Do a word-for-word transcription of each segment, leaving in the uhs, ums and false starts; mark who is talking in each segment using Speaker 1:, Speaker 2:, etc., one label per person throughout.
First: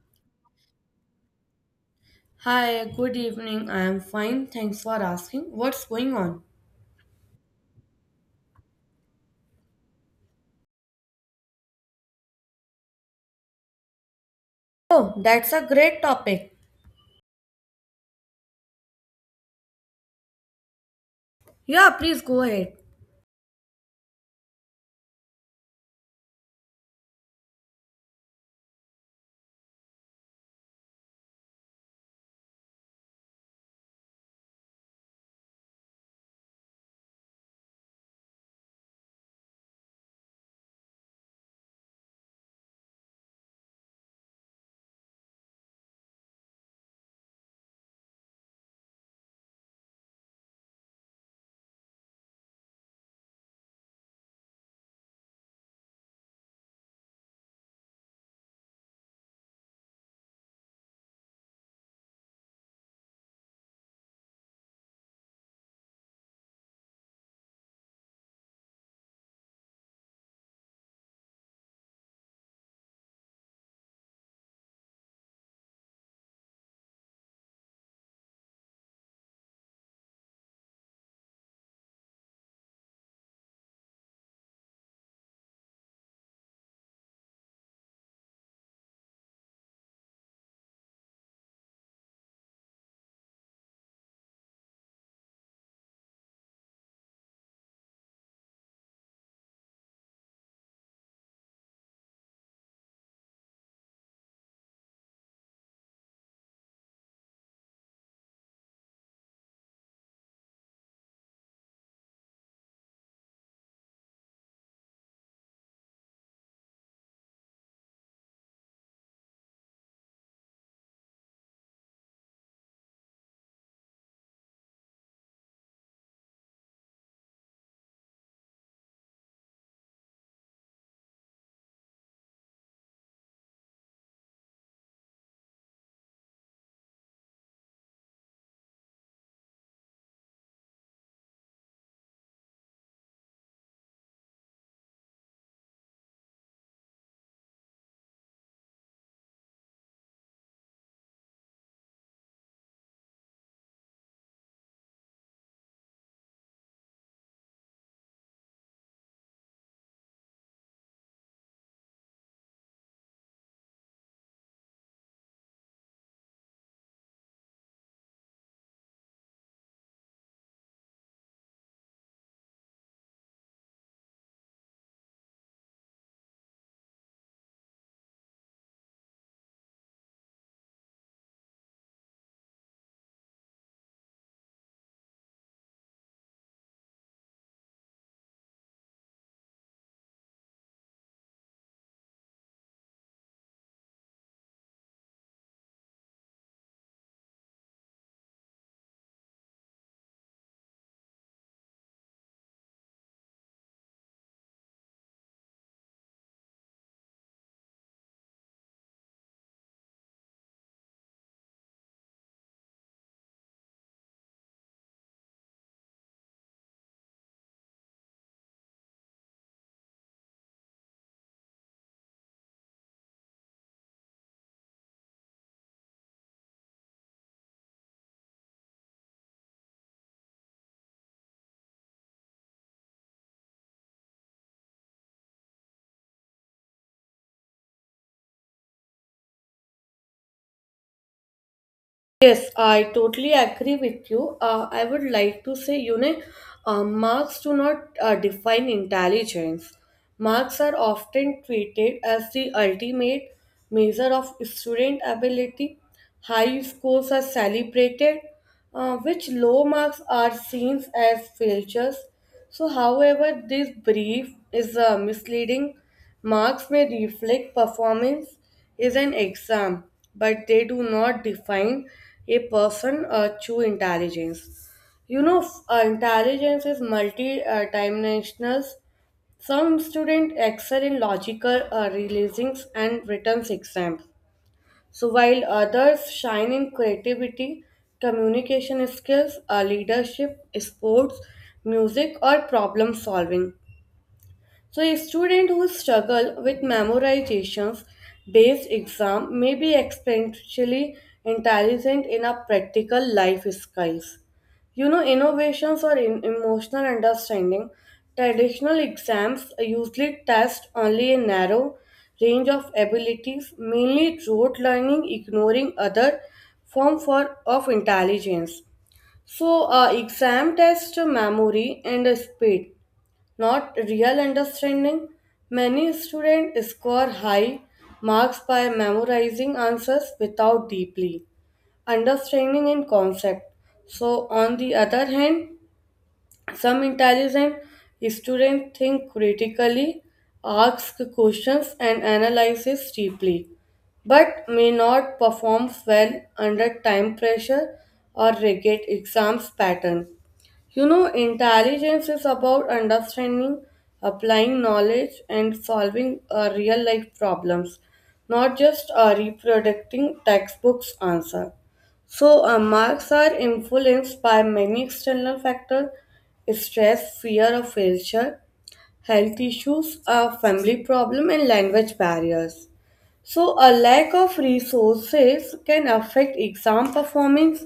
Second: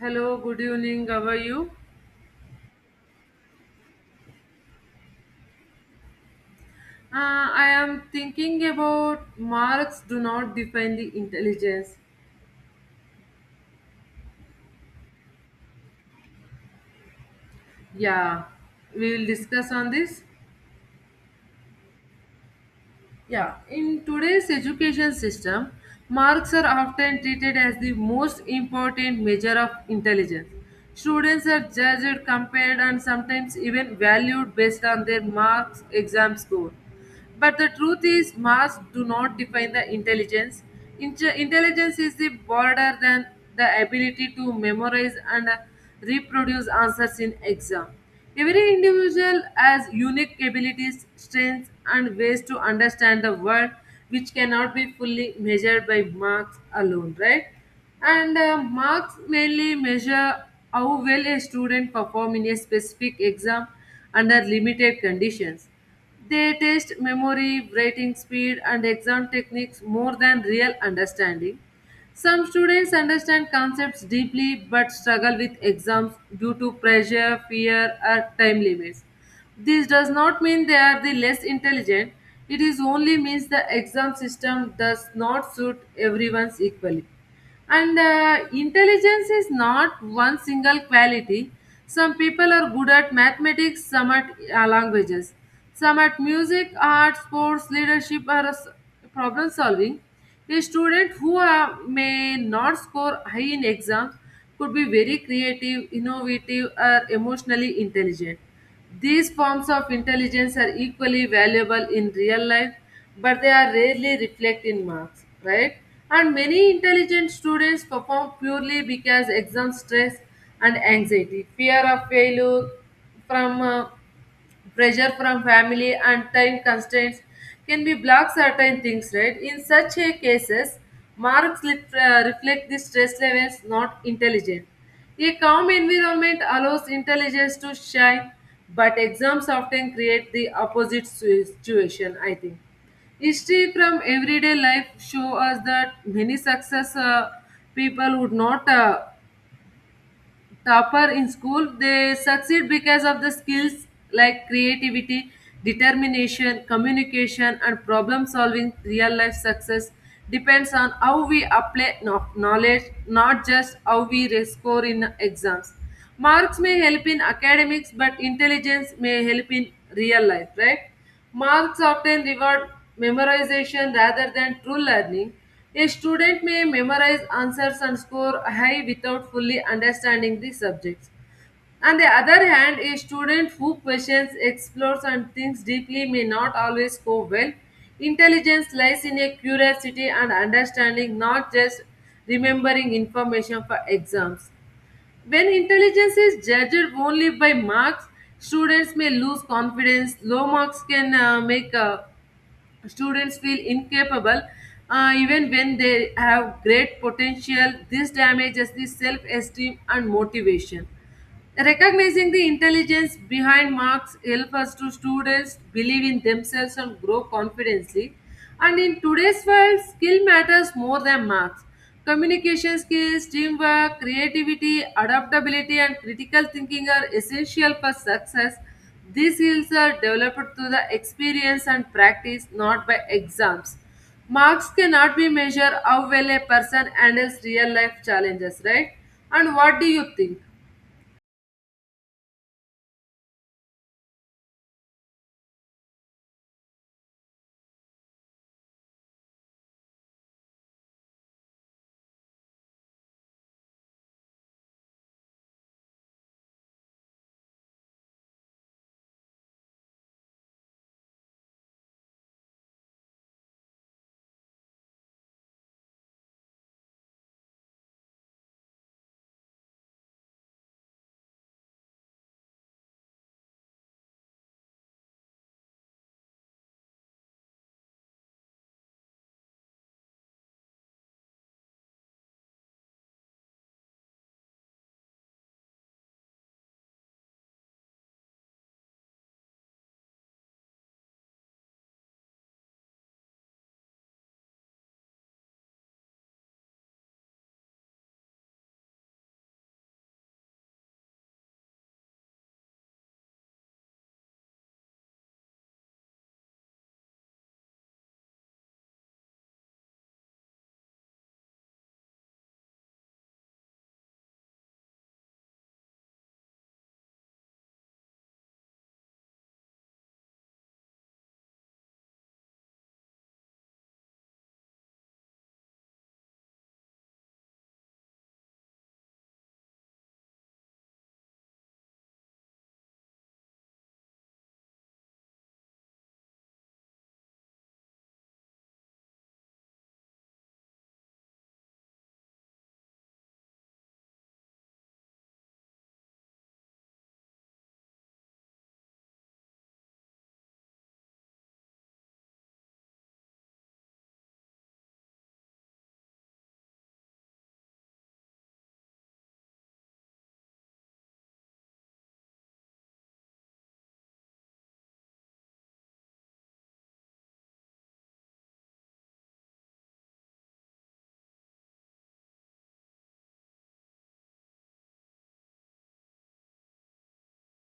Speaker 1: Hello, good evening. How are you?
Speaker 2: Hi, good evening. I am fine. Thanks for asking. What's going on?
Speaker 1: Uh, I am thinking about marks do not define the intelligence.
Speaker 2: Oh, that's a great topic.
Speaker 1: Yeah, we will discuss on this.
Speaker 2: Yeah, please go ahead.
Speaker 1: Yeah, in today's education system, marks are often treated as the most important measure of intelligence. Students are judged, compared, and sometimes even valued based on their marks, exam score. But the truth is, marks do not define the intelligence. Inte- intelligence is the broader than the ability to memorize and uh, reproduce answers in exam. Every individual has unique abilities, strengths, and ways to understand the world, which cannot be fully measured by marks alone, right? And uh, marks mainly measure how well a student perform in a specific exam under limited conditions. They test memory, writing speed, and exam techniques more than real understanding. Some students understand concepts deeply but struggle with exams due to pressure, fear, or time limits. This does not mean they are the less intelligent. It is only means the exam system does not suit everyone's equally. And uh, intelligence is not one single quality. Some people are good at mathematics, some at uh, languages, some at music, art, sports, leadership, or s- problem solving. A student who uh, may not score high in exams could be very creative, innovative, or emotionally intelligent. These forms of intelligence are equally valuable in real life, but they are rarely reflected in marks, right? And many intelligent students perform purely because exam stress and anxiety, fear of failure from uh, pressure from family and time constraints can be block certain things right in such a cases marks lit, uh, reflect the stress levels not intelligence. A calm environment allows intelligence to shine, but exams often create the opposite si- situation, I think. History from everyday life show us that many success uh, people would not uh, topper in school. They succeed because of the skills like creativity, determination, communication, and problem solving. Real life success depends on how we apply no- knowledge, not just how we re- score in exams. Marks may help in academics, but intelligence may help in real life, right? Marks often reward memorization rather than true learning. A student may memorize answers and score high without fully understanding the subjects. On the other hand, a student who questions, explores, and thinks deeply may not always score well. Intelligence lies in a curiosity and understanding, not just remembering information for exams. When intelligence is judged only by marks, students may lose confidence. Low marks can uh, make uh, students feel incapable, uh, even when they have great potential. This damages the self-esteem and motivation. Recognizing the intelligence behind marks help us to students believe in themselves and grow confidently. And in today's world, skill matters more than marks. Communication skills, teamwork, creativity, adaptability, and critical thinking are essential for success. These skills are developed through the experience and practice, not by exams. Marks cannot be measured how well a person handles real life challenges, right? And what do you think?
Speaker 2: Yes, I totally agree with you. Uh, I would like to say, you know, uh, marks do not uh, define intelligence. Marks are often treated as the ultimate measure of student ability. High scores are celebrated, uh, which low marks are seen as failures. So, however, this brief is uh, misleading. Marks may reflect performance is an exam, but they do not define a person or true intelligence. You know, f- uh, intelligence is multi-dimensional. Some students excel in logical uh, reasonings and written exams, so while others shine in creativity, communication skills, uh, leadership, sports, music, or problem solving. So a student who struggle with memorizations based exam may be especially intelligent in a practical life skills. You know, innovations or in emotional understanding. Traditional exams usually test only a narrow range of abilities, mainly rote learning, ignoring other form for of intelligence. So, uh, exam test memory and speed not real understanding. Many students score high marks by memorizing answers without deeply understanding in concept. So, on the other hand, some intelligent students think critically, ask questions, and analyzes deeply, but may not perform well under time pressure or rigid exams pattern. You know, intelligence is about understanding, applying knowledge, and solving uh, real life problems, not just uh, reproducting textbooks' answer. So, uh, marks are influenced by many external factors stress, fear of failure, health issues, uh, family problem, and language barriers. So, a lack of resources can affect exam performance.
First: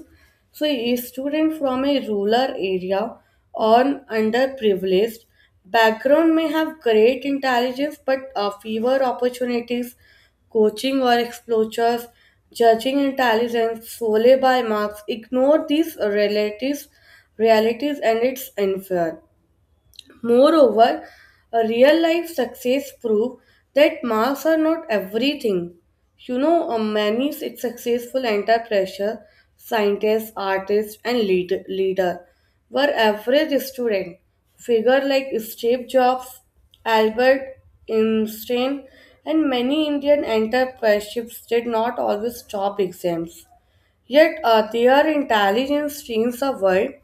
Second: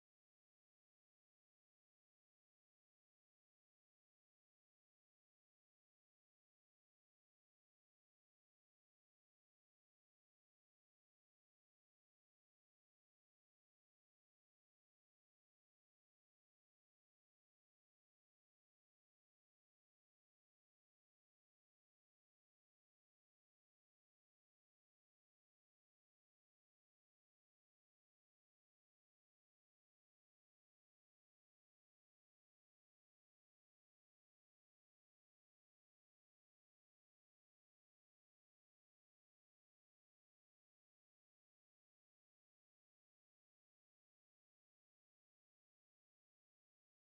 Speaker 2: So, a student from a rural area or an underprivileged background may have great intelligence but uh, fewer opportunities, coaching or exposures, judging intelligence solely by marks. Ignore these relatives, realities and its unfair. Moreover, a real life success prove that marks are not everything. You know, uh, many s- successful under pressure, scientists, artists, and lead- leader were average student. Figure like Steve Jobs, Albert Einstein, and many Indian entrepreneurs did not always top exams. Yet uh, their intelligence changed the world,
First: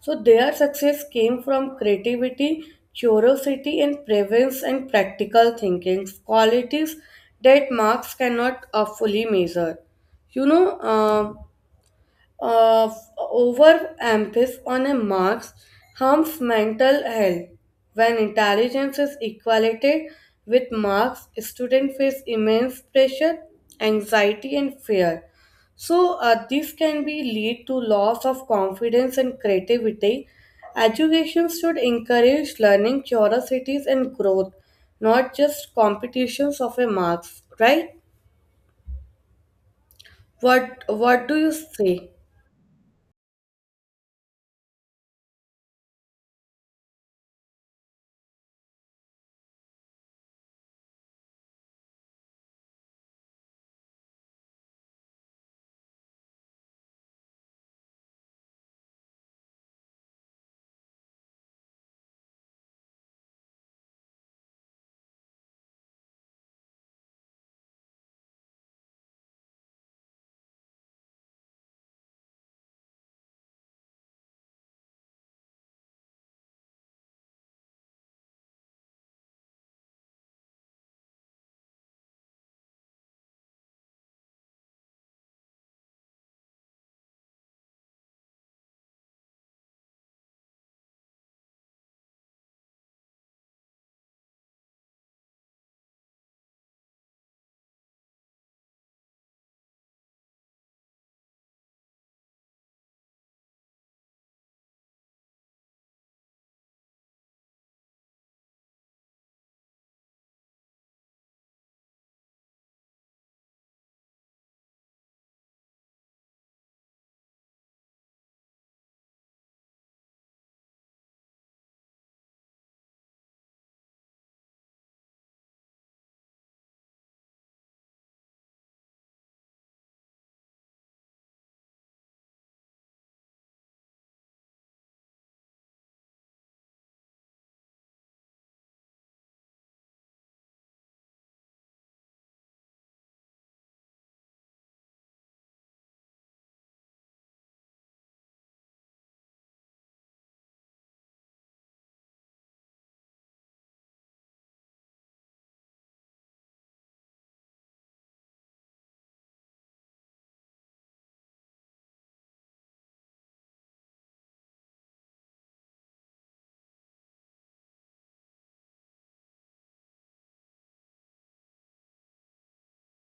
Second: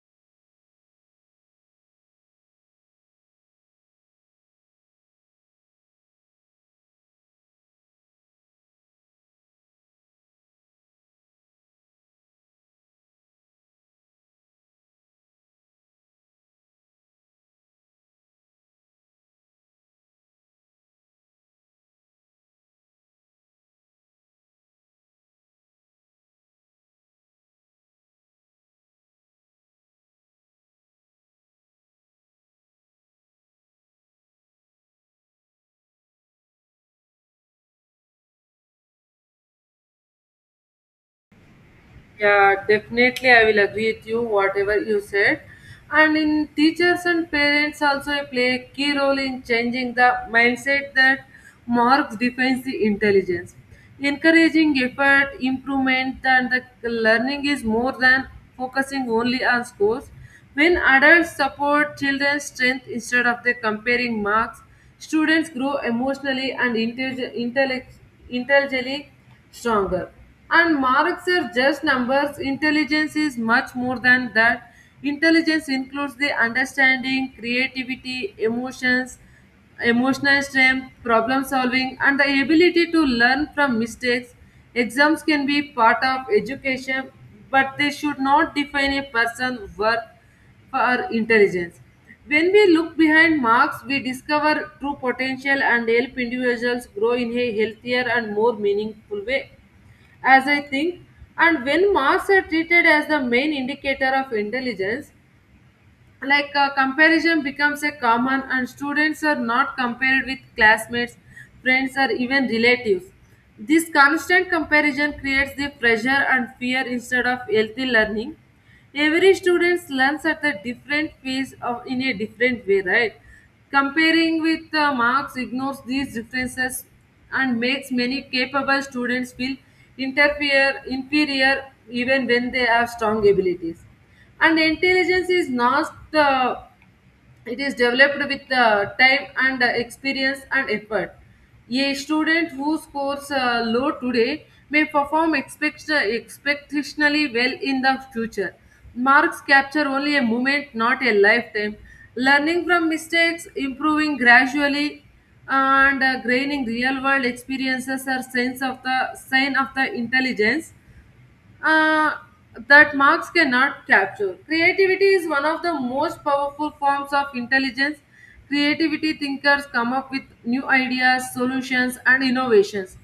Speaker 2: so their success came from creativity, curiosity, and presence and practical thinking, qualities that marks cannot uh, fully measure. You know. um uh, Overemphasis on a marks harms mental health. When intelligence is equated with marks, students face immense pressure, anxiety, and fear. So uh, this can be lead to loss of confidence and creativity. Education should encourage learning, curiosities, and growth, not just competitions of a marks. Right? What What do you say?
Speaker 1: Yeah, definitely, I will agree with you, whatever you said. And in teachers and parents also play a key role in changing the mindset that marks defines the intelligence. Encouraging effort, improvement, and the learning is more than focusing only on scores. When adults support children's strength instead of they comparing marks, students grow emotionally and intelli- intellect- intelligently stronger. And marks are just numbers. Intelligence is much more than that. Intelligence includes the understanding, creativity, emotions, emotional strength, problem solving, and the ability to learn from mistakes. Exams can be part of education, but they should not define a person's worth for our intelligence. When we look behind marks, we discover true potential and help individuals grow in a healthier and more meaningful way, as I think. And when marks are treated as the main indicator of intelligence, like uh, comparison becomes a common, and students are not compared with classmates, friends, or even relatives. This constant comparison creates the pressure and fear instead of healthy learning. Every student learns at a different pace of in a different way, right? Comparing with uh, marks ignores these differences and makes many capable students feel interfere inferior, even when they have strong abilities. And intelligence is not the, it is developed with the time and uh, experience and effort. A student who scores uh, low today may perform expect- expectationally well in the future. Marks capture only a moment, not a lifetime. Learning from mistakes, improving gradually, and uh, gaining real world experiences are signs of the sign of the intelligence uh, that marks cannot capture. Creativity is one of the most powerful forms of intelligence. Creativity thinkers come up with new ideas, solutions, and innovations.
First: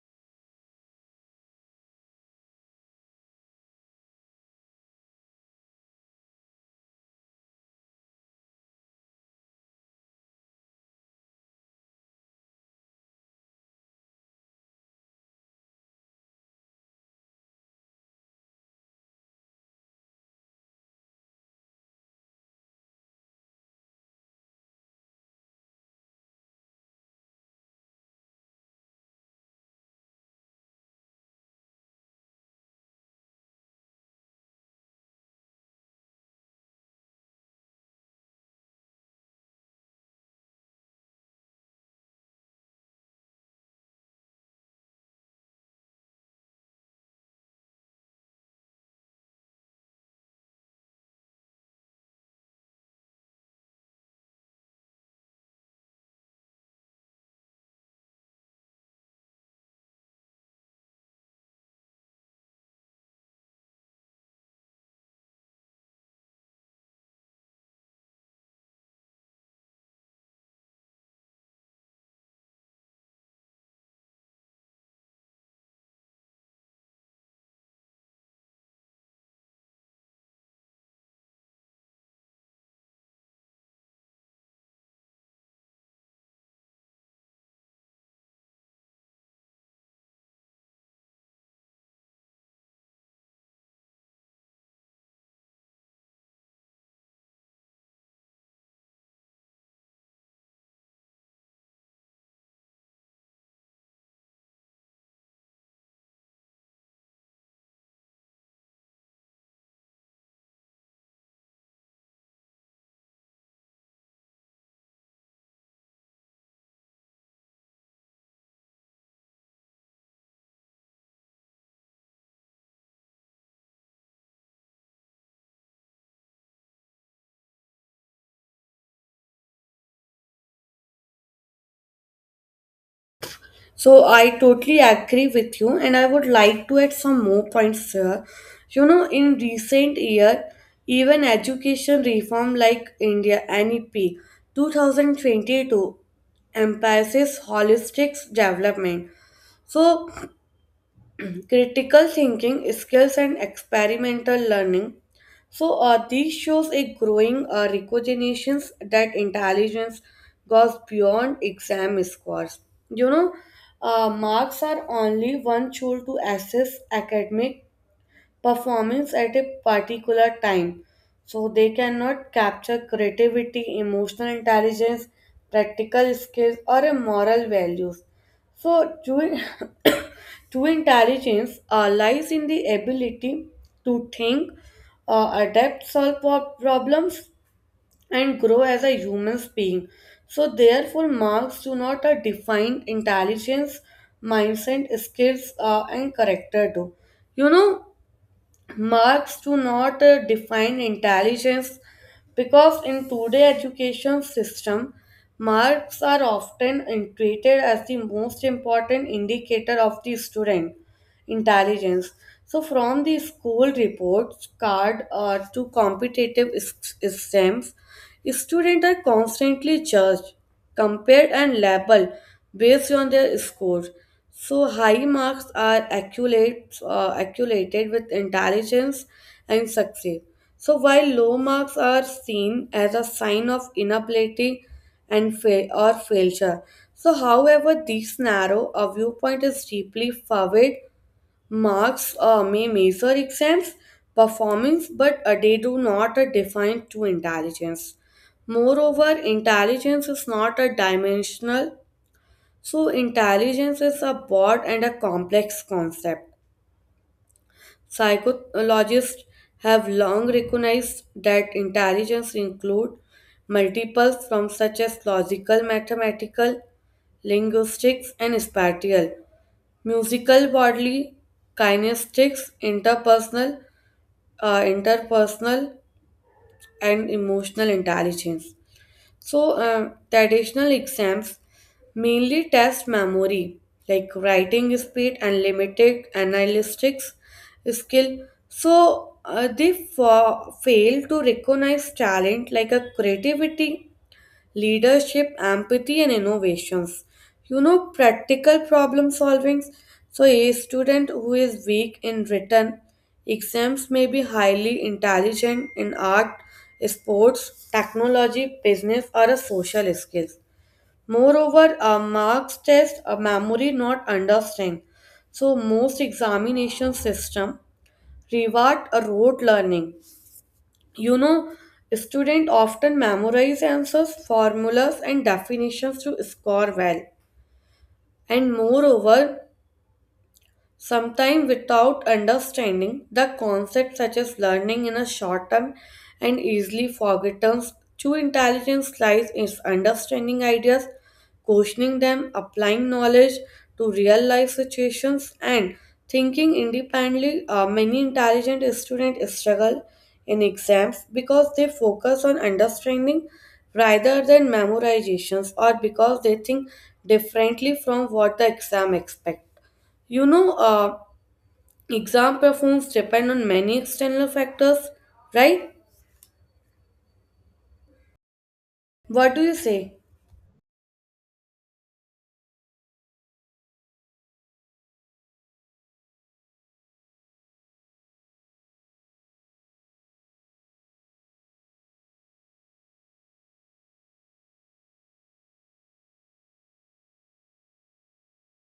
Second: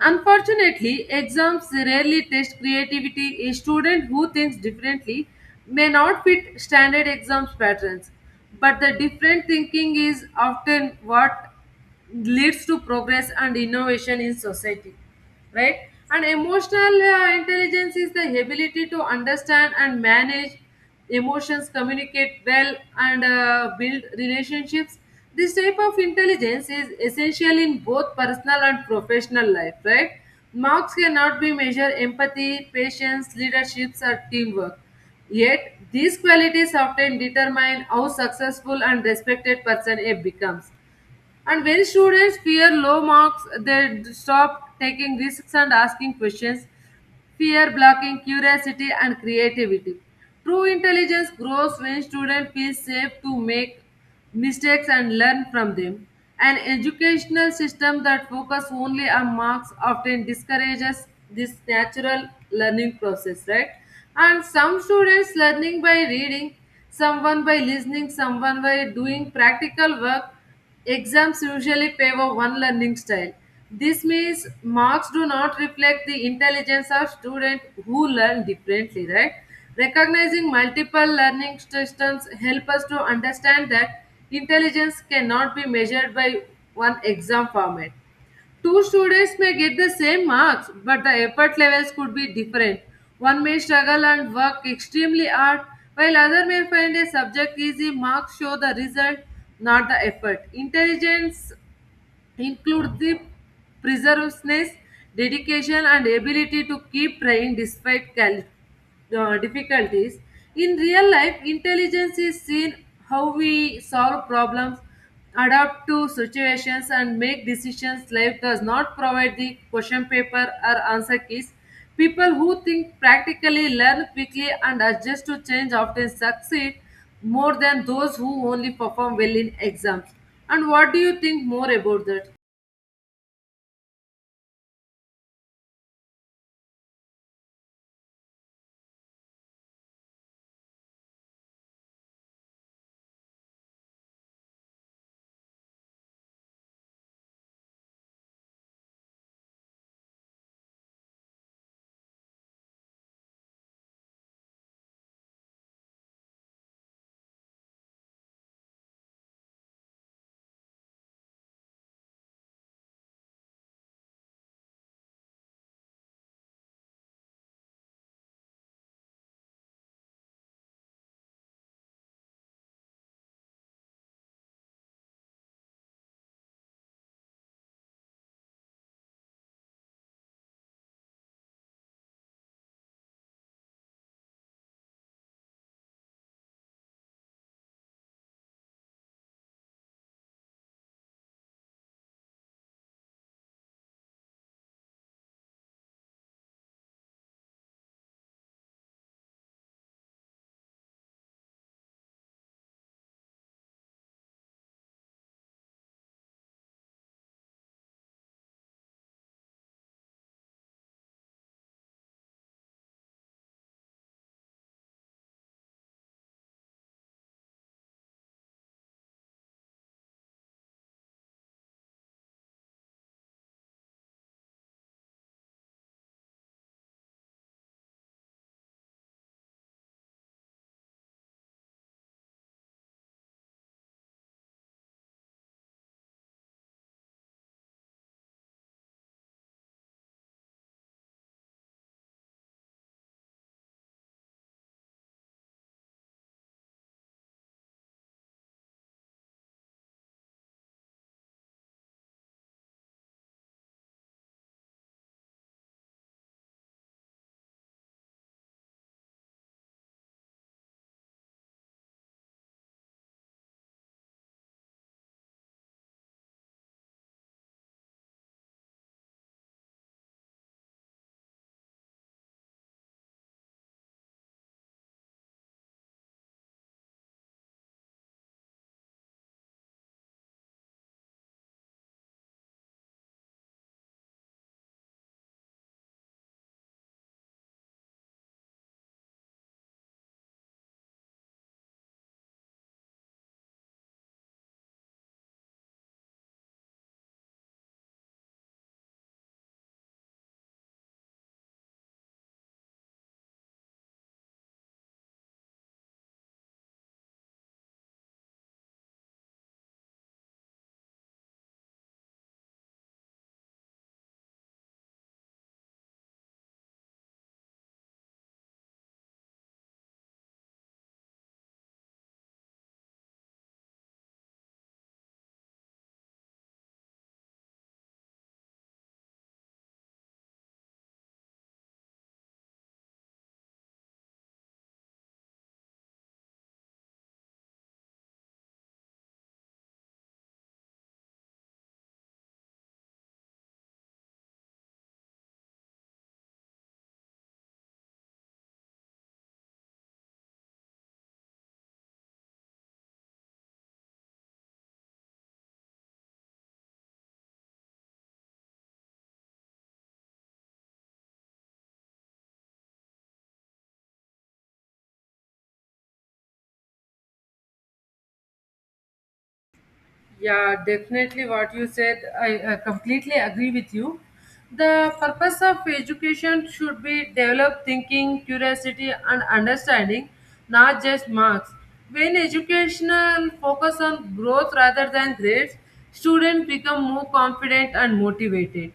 Speaker 1: Unfortunately, exams rarely test creativity. A student who thinks differently may not fit standard exams patterns, but the different thinking is often what leads to progress and innovation in society, right? And emotional uh, intelligence is the ability to understand and manage emotions, communicate well, and uh, build relationships. This type of intelligence is essential in both personal and professional life, right? Marks cannot be measured empathy, patience, leaderships, or teamwork, yet these qualities often determine how successful and respected person a becomes. And when students fear low marks, they d- stop taking risks and asking questions, fear blocking curiosity and creativity. True intelligence grows when students feel safe to make mistakes and learn from them. An educational system that focuses only on marks often discourages this natural learning process, right? And some students learning by reading, someone by listening, someone by doing practical work. Exams usually favor one learning style. This means marks do not reflect the intelligence of students who learn differently, right? Recognizing multiple learning systems help us to understand that intelligence cannot be measured by one exam format. Two students may get the same marks, but the effort levels could be different. One may struggle and work extremely hard, while other may find a subject easy. Marks show the result, not the effort. Intelligence include the perseverance, dedication, and ability to keep trying despite cal- uh, difficulties. In real life, intelligence is seen how we solve problems, adapt to situations, and make decisions. Life does not provide the question paper or answer keys. People who think practically, learn quickly, and adjust to change often succeed more than those who only perform well in exams. And what do you think more about that?
Speaker 2: So I totally agree with you, and I would like to add some more points here. You know, in recent year, even education reform like India N E P twenty twenty-two emphasizes holistic development. So critical thinking skills and experimental learning, so uh, these shows a growing uh, recognition that intelligence goes beyond exam scores. You know, uh, marks are only one tool to assess academic performance at a particular time. So they cannot capture creativity, emotional intelligence, practical skills, or a moral values. So true, true intelligence uh, lies in the ability to think, uh, adapt, solve pro- problems, and grow as a human being. So therefore, marks do not uh, define intelligence, mindset, skills, uh, and character. Do you know? Marks do not uh, define intelligence because in today's education system, marks are often treated as the most important indicator of the student intelligence. So, from the school reports card uh, to competitive s- exams, students are constantly judged, compared, and labeled based on their scores. So, high marks are accumulate, uh, accumulated with intelligence and success. So, while low marks are seen as a sign of inability and fail or failure, so, however, this narrow a viewpoint is deeply flawed. Marks uh, may measure exams performance, but uh, they do not uh, define to intelligence. Moreover, intelligence is not a dimensional, so intelligence is a broad and a complex concept. Psychologists have long recognized that intelligence includes multiples from such as logical, mathematical, linguistics, and spatial. Musical bodily kinesthetics, interpersonal, uh, interpersonal, and emotional intelligence. So, uh, traditional exams mainly test memory, like writing speed and limited analytics skill. So, uh, they fa- fail to recognize talent like a creativity leadership, empathy, and innovations. You know, practical problem solving. So, a student who is weak in written exams may be highly intelligent in art, sports, technology, business, or a social skills. Moreover, a marks test a memory not understand. So, most examination system reward a rote learning. You know, students often memorize answers, formulas, and definitions to score well. And moreover, sometimes, without understanding the concepts such as learning in a short term and easily forgotten, true intelligence lies in understanding ideas, questioning them, applying knowledge to real life situations, and thinking independently. Uh, many intelligent students struggle in exams because they focus on understanding rather than memorizations or because they think differently from what the exam expects. You know, uh, exam performance depend on many external factors, right? What do you say?
Speaker 1: Yeah, definitely what you said. I, I completely agree with you. The purpose of education should be develop thinking, curiosity, and understanding, not just marks. When educational focus on growth rather than grades, students become more confident and motivated.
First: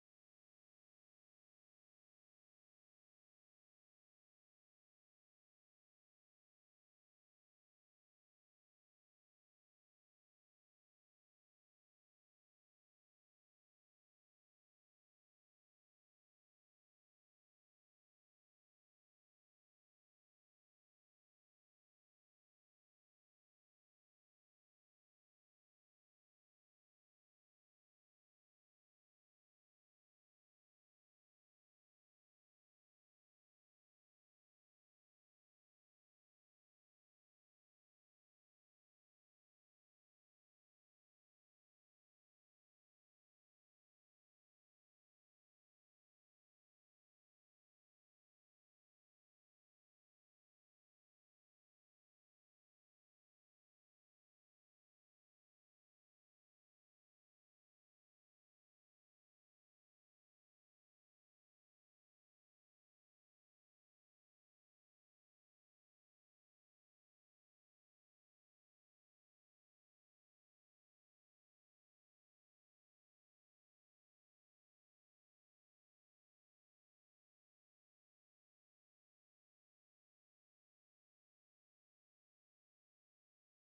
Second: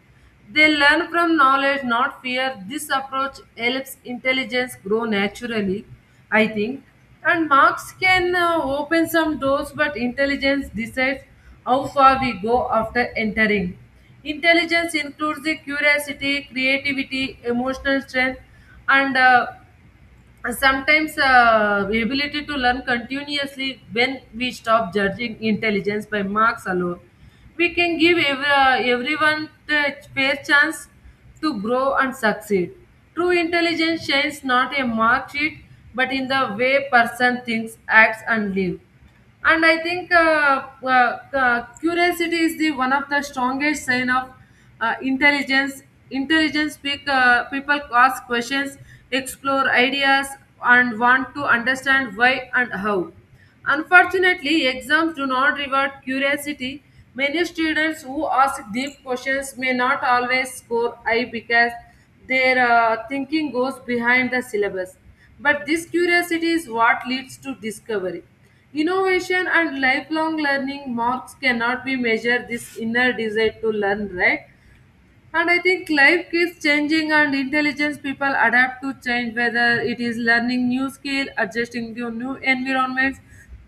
Speaker 1: They learn from knowledge, not fear. This approach helps intelligence grow naturally, I think. And marks can uh, open some doors, but intelligence decides how far we go after entering. Intelligence includes the curiosity, creativity, emotional strength, and uh, and sometimes uh, the ability to learn continuously. When we stop judging intelligence by marks alone, we can give ev- uh, everyone the fair chance to grow and succeed. True intelligence shines not in mark sheet, but in the way person thinks, acts, and lives. And I think uh, uh, uh, curiosity is the one of the strongest sign of uh, intelligence. Intelligence pick, uh, people ask questions, explore ideas, and want to understand why and how. Unfortunately, exams do not reward curiosity. Many students who ask deep questions may not always score high because their uh, thinking goes behind the syllabus, but this curiosity is what leads to discovery, innovation, and lifelong learning. Marks cannot be measured this inner desire to learn, right? And I think life keeps changing, and intelligence people adapt to change, whether it is learning new skill, adjusting to new environments,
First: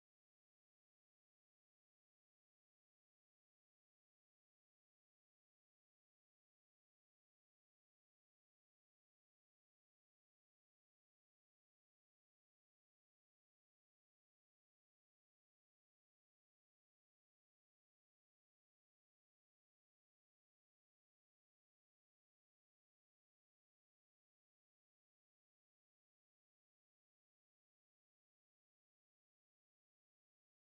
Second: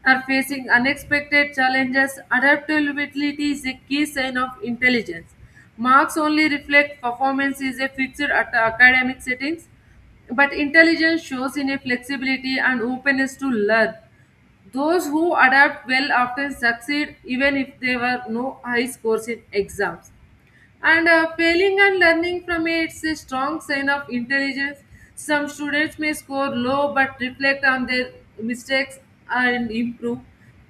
Speaker 1: or facing unexpected challenges. Adaptability is a key sign of intelligence. Marks only reflect performance is a fixed at academic settings, but intelligence shows in a flexibility and openness to learn. Those who adapt well often succeed even if they were no high scores in exams. And uh, failing and learning from it is a strong sign of intelligence. Some students may score low but reflect on their mistakes and improve.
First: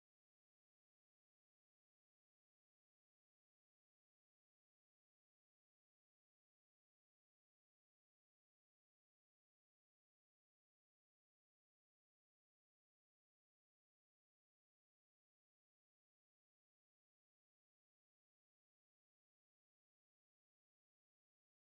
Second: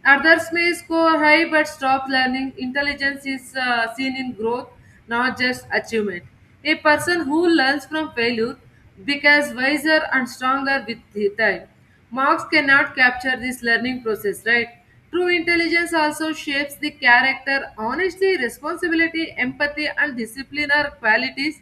Speaker 1: Others may score high but stop learning. Intelligence is uh, seen in growth, not just achievement. A person who learns from failure becomes wiser and stronger with the time. Marks cannot capture this learning process, right? True intelligence also shapes the character. Honesty, responsibility, empathy, and discipline are qualities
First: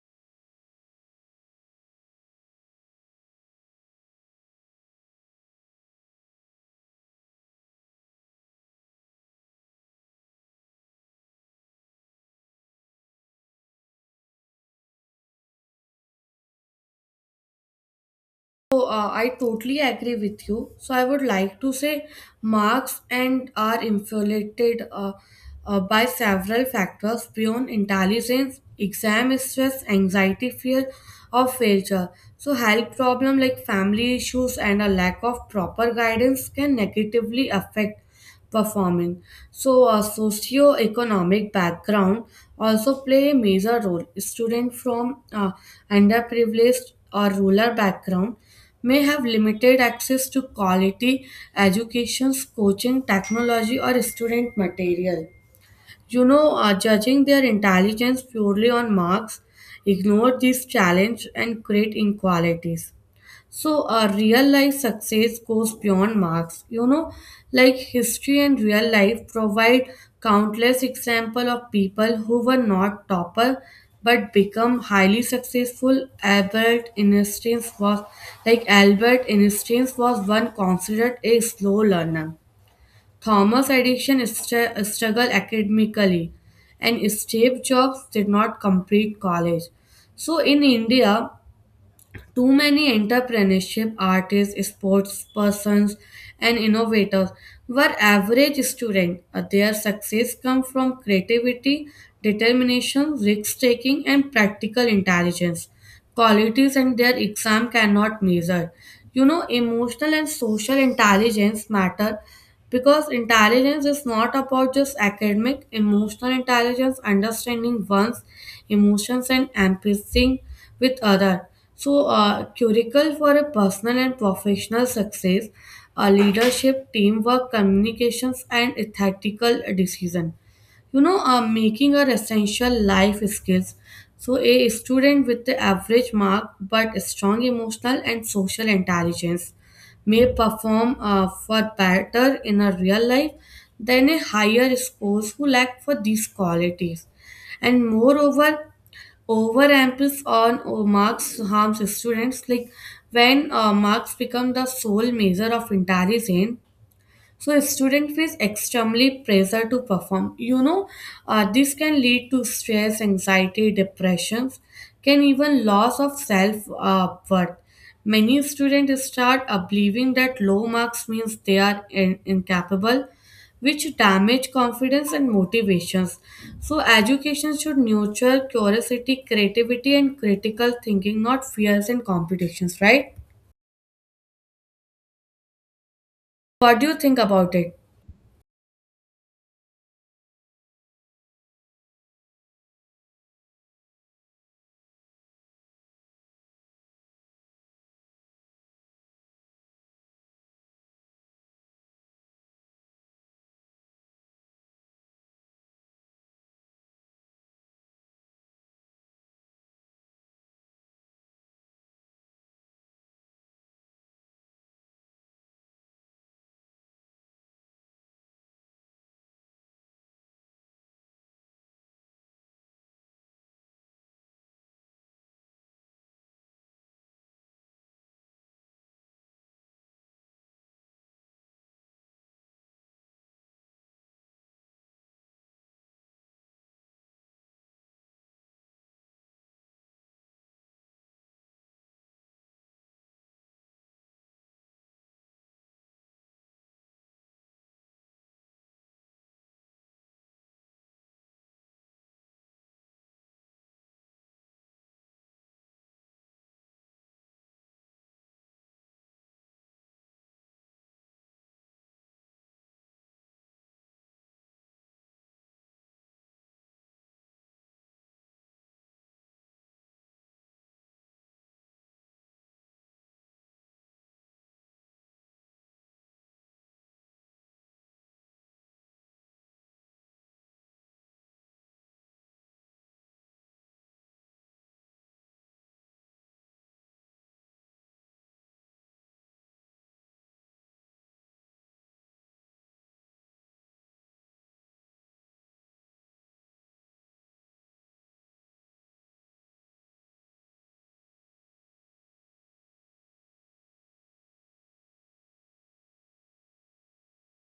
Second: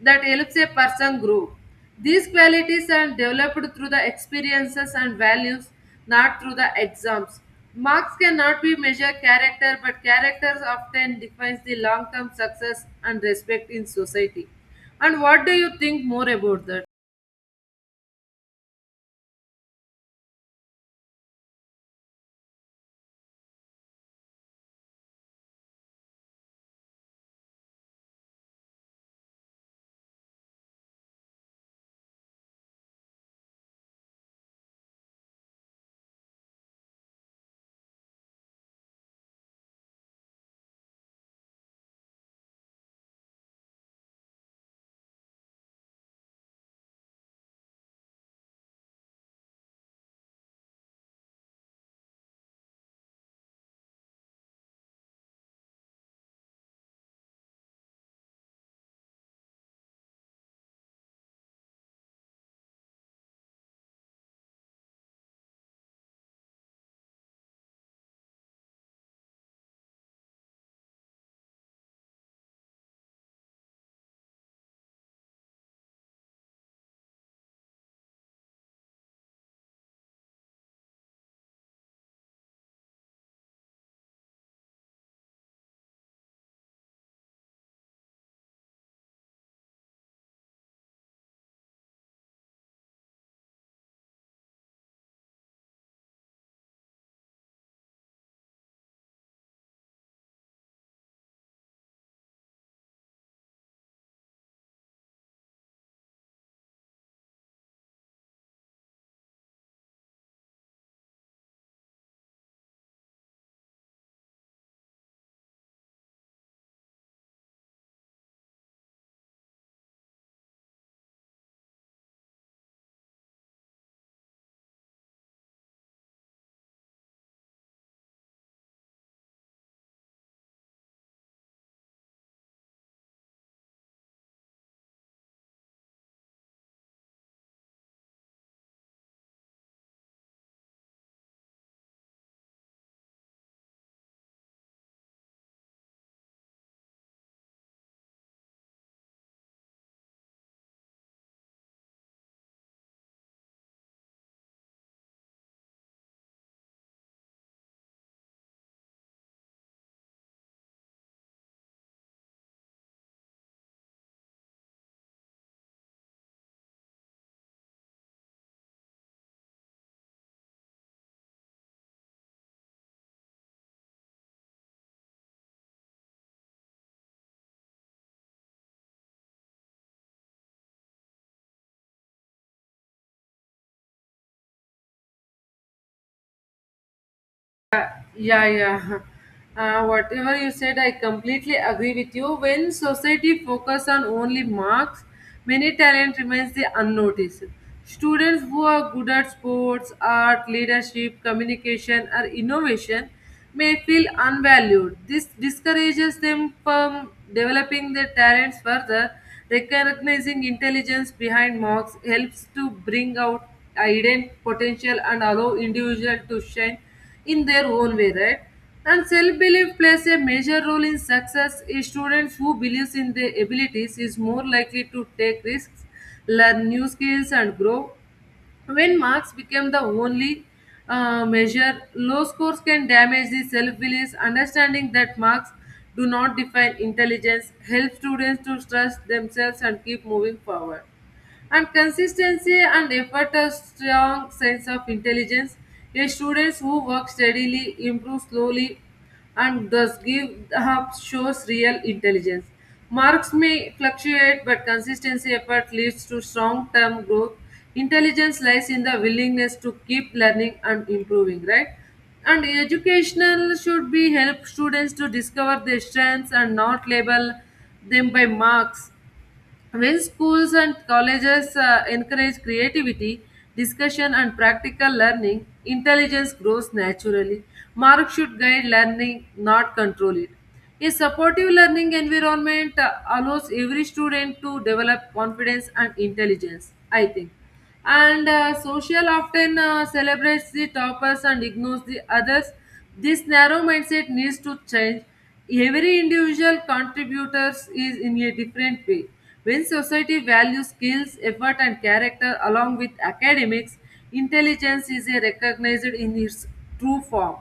Speaker 1: that helps a person grow. These qualities are developed through the experiences and values, not through the exams. Marks cannot be measure character, but characters often defines the long-term success and respect in society. And what do you think more about that?
Speaker 2: So, uh, I totally agree with you. So, I would like to say marks and are inflated uh, uh, by several factors beyond intelligence, exam stress, anxiety, fear of failure. So, health problem like family issues and a lack of proper guidance can negatively affect performing. So, a socio-economic background also play a major role. Students from uh, underprivileged or rural background may have limited access to quality educations, coaching, technology, or student material. You know, uh, judging their intelligence purely on marks ignore these challenges and create inequalities. So, uh, real life success goes beyond marks. You know, like history and real life provide countless example of people who were not topper but become highly successful. Albert Einstein was like Albert Einstein was one considered a slow learner. Thomas Edison str- struggled academically, and Steve Jobs did not complete college. So in India, too many entrepreneurship artists, sports persons, and innovators were average students. Uh, Their success comes from creativity, determination, risk taking, and practical intelligence. Qualities and their exam cannot measure. You know, emotional and social intelligence matter because intelligence is not about just academic emotional intelligence understanding one's emotions and empathy with other, so, uh, curricle for a personal and professional success, uh, leadership, teamwork, communications, and ethical decision. You know, uh, making are essential life skills. So, a student with the average mark but strong emotional and social intelligence may perform uh, for better in a real life than a higher scores who lack for these qualities. And moreover, overemphasis on uh, marks harms students. Like when uh, marks become the sole measure of intelligence, so student feels extremely pressure to perform. You know, uh, this can lead to stress, anxiety, depressions, can even loss of self uh, worth. Many students start uh, believing that low marks means they are in- incapable, which damage confidence and motivations. So education should nurture curiosity, creativity, and critical thinking, not fears and competitions. Right? What do you think about it?
Speaker 1: Yeah, yeah. Uh, whatever you said, I completely agree with you. When society focus on only marks, many talent remains the unnoticed. Students who are good at sports, art, leadership, communication, or innovation may feel unvalued. This discourages them from developing their talents further. Recognizing intelligence behind marks helps to bring out hidden potential and allow individual to shine in their own way, right? And self-belief plays a major role in success. A student who believes in their abilities is more likely to take risks, learn new skills, and grow. When marks become the only uh, measure, low scores can damage the self belief. Understanding that marks do not define intelligence helps students to trust themselves and keep moving forward. And consistency and effort are strong sense of intelligence. A student who works steadily improves slowly and thus give up shows real intelligence. Marks may fluctuate, but consistency effort leads to strong term growth. Intelligence lies in the willingness to keep learning and improving, right? And educational should be help students to discover their strengths and not label them by marks. When schools and colleges uh, encourage creativity, discussion, and practical learning, intelligence grows naturally. Marks should guide learning, not control it. A supportive learning environment uh, allows every student to develop confidence and intelligence, I think. And uh, social often uh, celebrates the toppers and ignores the others. This narrow mindset needs to change. Every individual contributors is in a different way. When society values skills, effort, and character along with academics, intelligence is a recognized in its true form.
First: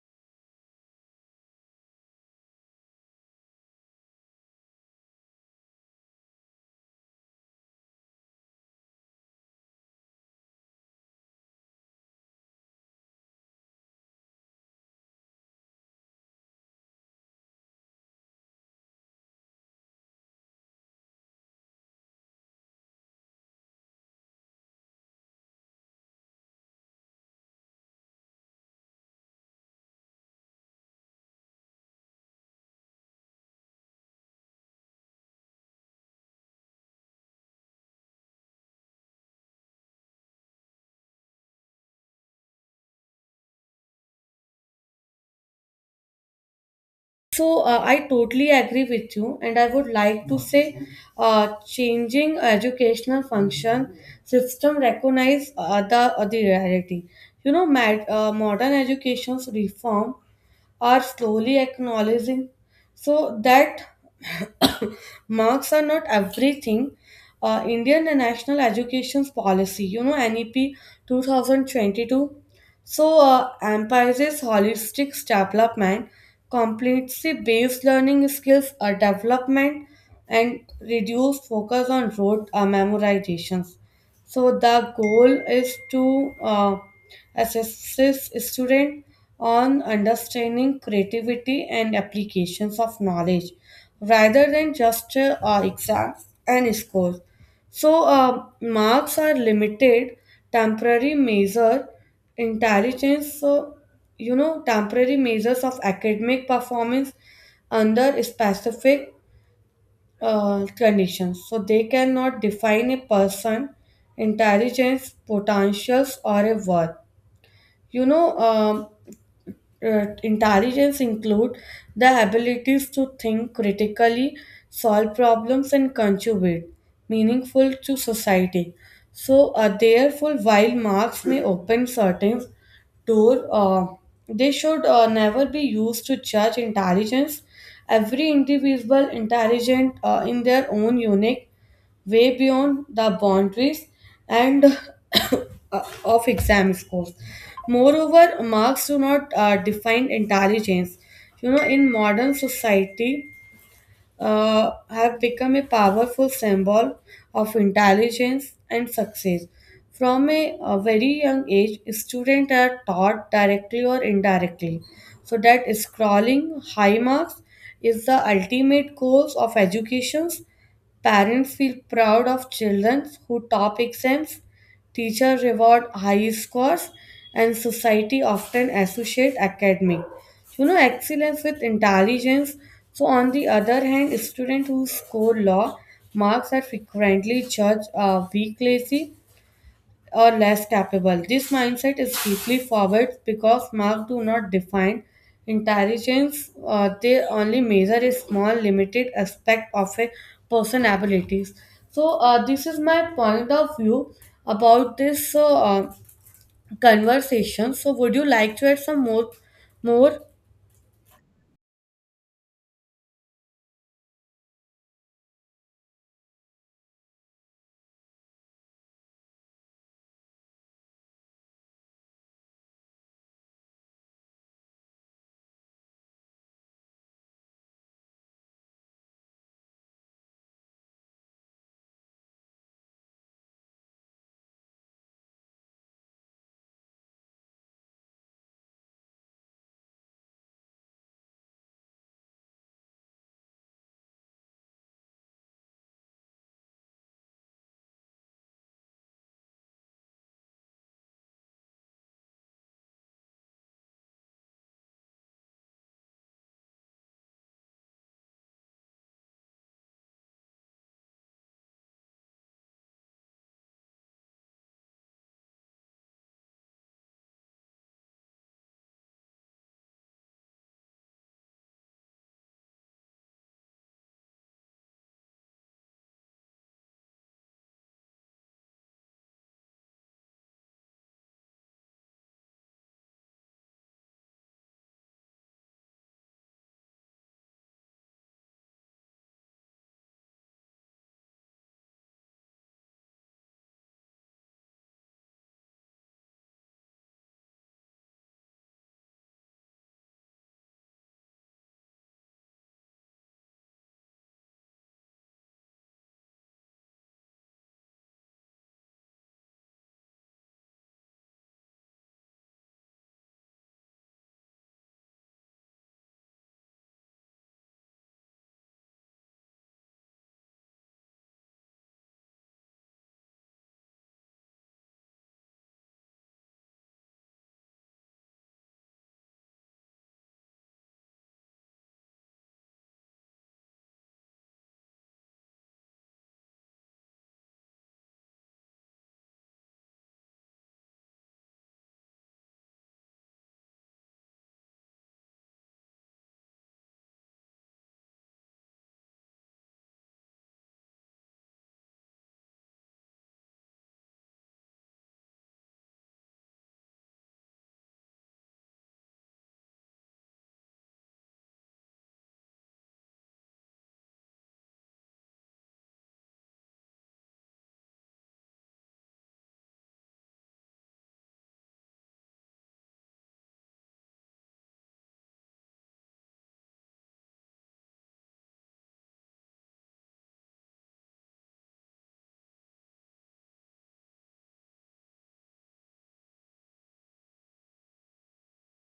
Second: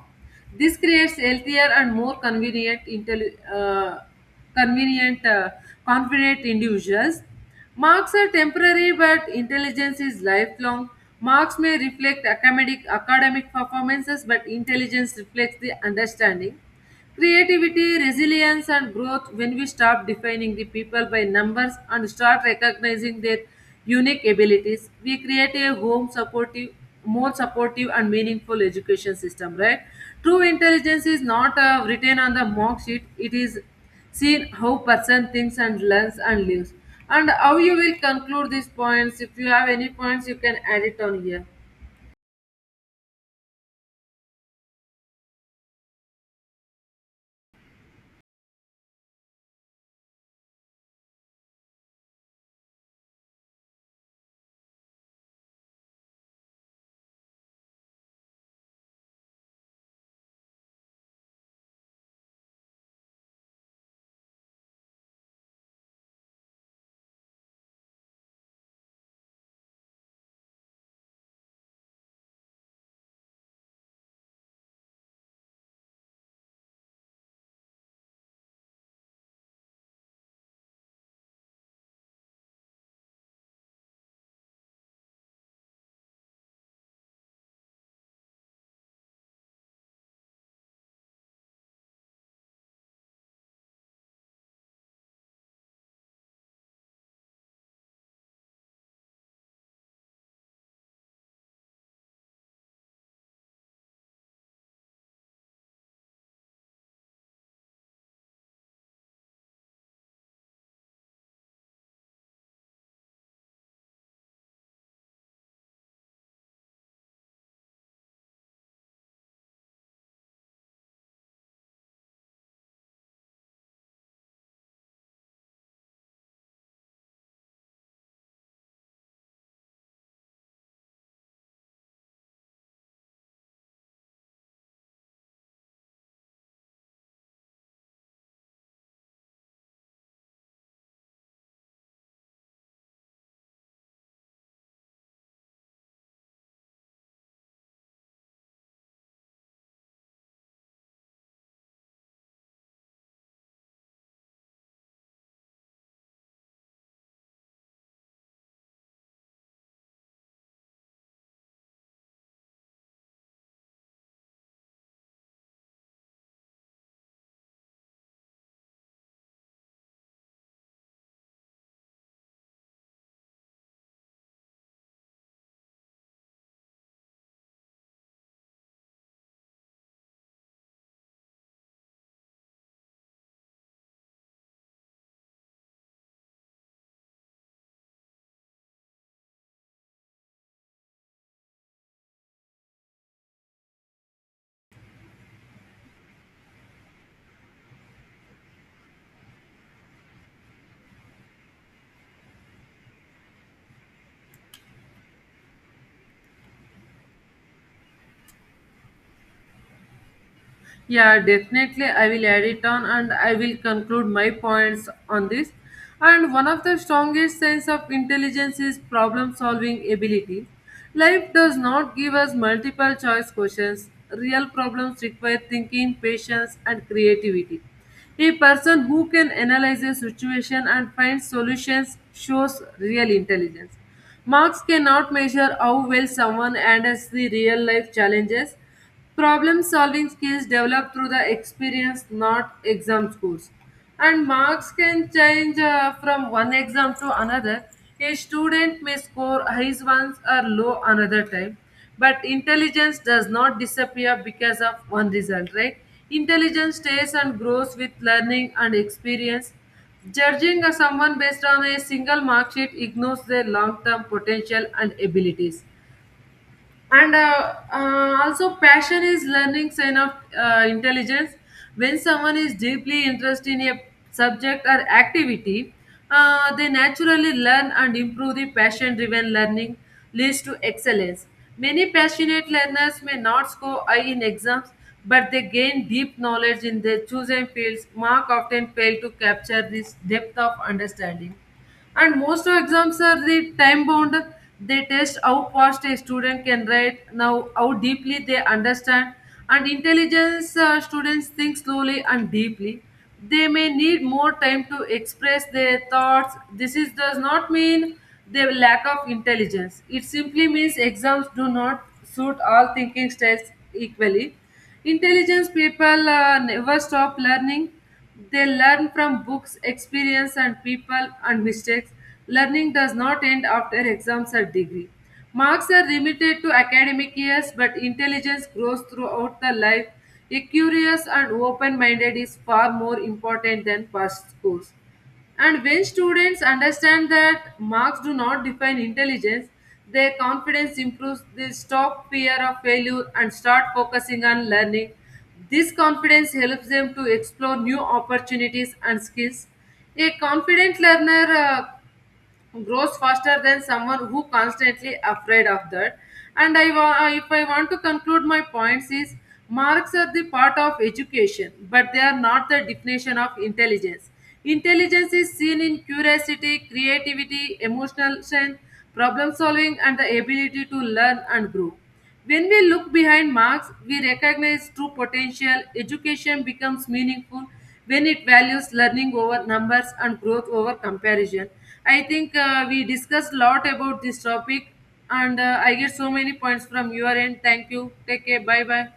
Speaker 1: This creates healthier and more convenient, intelli- uh, convenient, uh, confident individuals. Marks are temporary, but intelligence is lifelong. Marks may reflect academic academic performances, but intelligence reflects the understanding. Creativity, resilience, and growth when we stop defining the people by numbers and start recognizing their unique abilities. We create a home supportive, more supportive and meaningful education system, right? True intelligence is not uh, written on the mock sheet, it is seen how person thinks and learns and lives. And how you will conclude these points. If you have any points, you can add it on here.
Speaker 2: So uh, I totally agree with you, and I would like to say, uh, changing educational function system recognize uh, the, uh, the reality. You know, mad, uh, modern education's reform are slowly acknowledging. So that marks are not everything. Uh, Indian National Education Policy, you know, N E P two thousand twenty-two. So, uh, emphasizes holistic development, completely based learning skills uh, development, and reduce focus on rote uh, memorizations. So the goal is to uh, assess student on understanding creativity and applications of knowledge rather than just uh, uh, exams and scores. So uh, marks are limited temporary measure intelligence. So you know temporary measures of academic performance under specific uh, conditions. So they cannot define a person, intelligence, potentials, or a worth. You know, um, uh, Intelligence include the abilities to think critically, solve problems, and contribute meaningful to society. So, uh, therefore, while marks may open certain door, uh, they should uh, never be used to judge intelligence. Every individual intelligent uh, in their own unique way beyond the boundaries and of exam scores. Moreover, marks do not uh, define intelligence. You know, in modern society, uh, have become a powerful symbol of intelligence and success. From a, a very young age, students are taught directly or indirectly, so that scrolling high marks is the ultimate goal of education. Parents feel proud of children who top exams. Teacher reward high scores and society often associate academic, you know, excellence with intelligence. So on the other hand, students who score low marks are frequently judged uh, weak lazy or less capable. This mindset is deeply forward because marks do not define intelligence, uh, they only measure a small, limited aspect of a person's abilities. So, uh, this is my point of view about this uh, uh, conversation. So, would you like to add some more? more?
Speaker 1: Yeah, definitely. I will add it on and I will conclude my points on this. And one of the strongest signs of intelligence is problem solving ability. Life does not give us multiple choice questions. Real problems require thinking, patience, and creativity. A person who can analyze a situation and find solutions shows real intelligence. Marks cannot measure how well someone handles the real life challenges. Problem solving skills develop through the experience, not exam scores. And marks can change uh, from one exam to another. A student may score high once or low another time, but intelligence does not disappear because of one result, right? Intelligence stays and grows with learning and experience. Judging someone based on a single mark sheet ignores their long term potential and abilities, and uh, uh, also passion is learning sign of uh, intelligence. When someone is deeply interested in a subject or activity, uh, they naturally learn and improve. The passion driven learning leads to excellence. Many passionate learners may not score high in exams, but they gain deep knowledge in their chosen fields. Mark often fail to capture this depth of understanding. And most of exams are the time bound. They test how fast a student can write, now how deeply they understand. And intelligence uh, students think slowly and deeply. They may need more time to express their thoughts. This is, does not mean they lack of intelligence. It simply means exams do not suit all thinking styles equally. Intelligence people uh, never stop learning. They learn from books, experience, and people and mistakes. Learning does not end after exams or degree. Marks are limited to academic years, but intelligence grows throughout the life. A curious and open minded is far more important than past scores. And when students understand that marks do not define intelligence, their confidence improves, they stop fear of failure and start focusing on learning. This confidence helps them to explore new opportunities and skills. A confident learner uh, grows faster than someone who constantly afraid of that. And i wa- uh, if I want to conclude my points is marks are the part of education, but they are not the definition of intelligence. Intelligence is seen in curiosity, creativity, emotional strength, problem solving, and the ability to learn and grow. When we look behind marks, we recognize true potential. Education becomes meaningful when it values learning over numbers and growth over comparison. I think uh, we discussed a lot about this topic, and uh, I get so many points from your end. Thank you. Take care. Bye bye.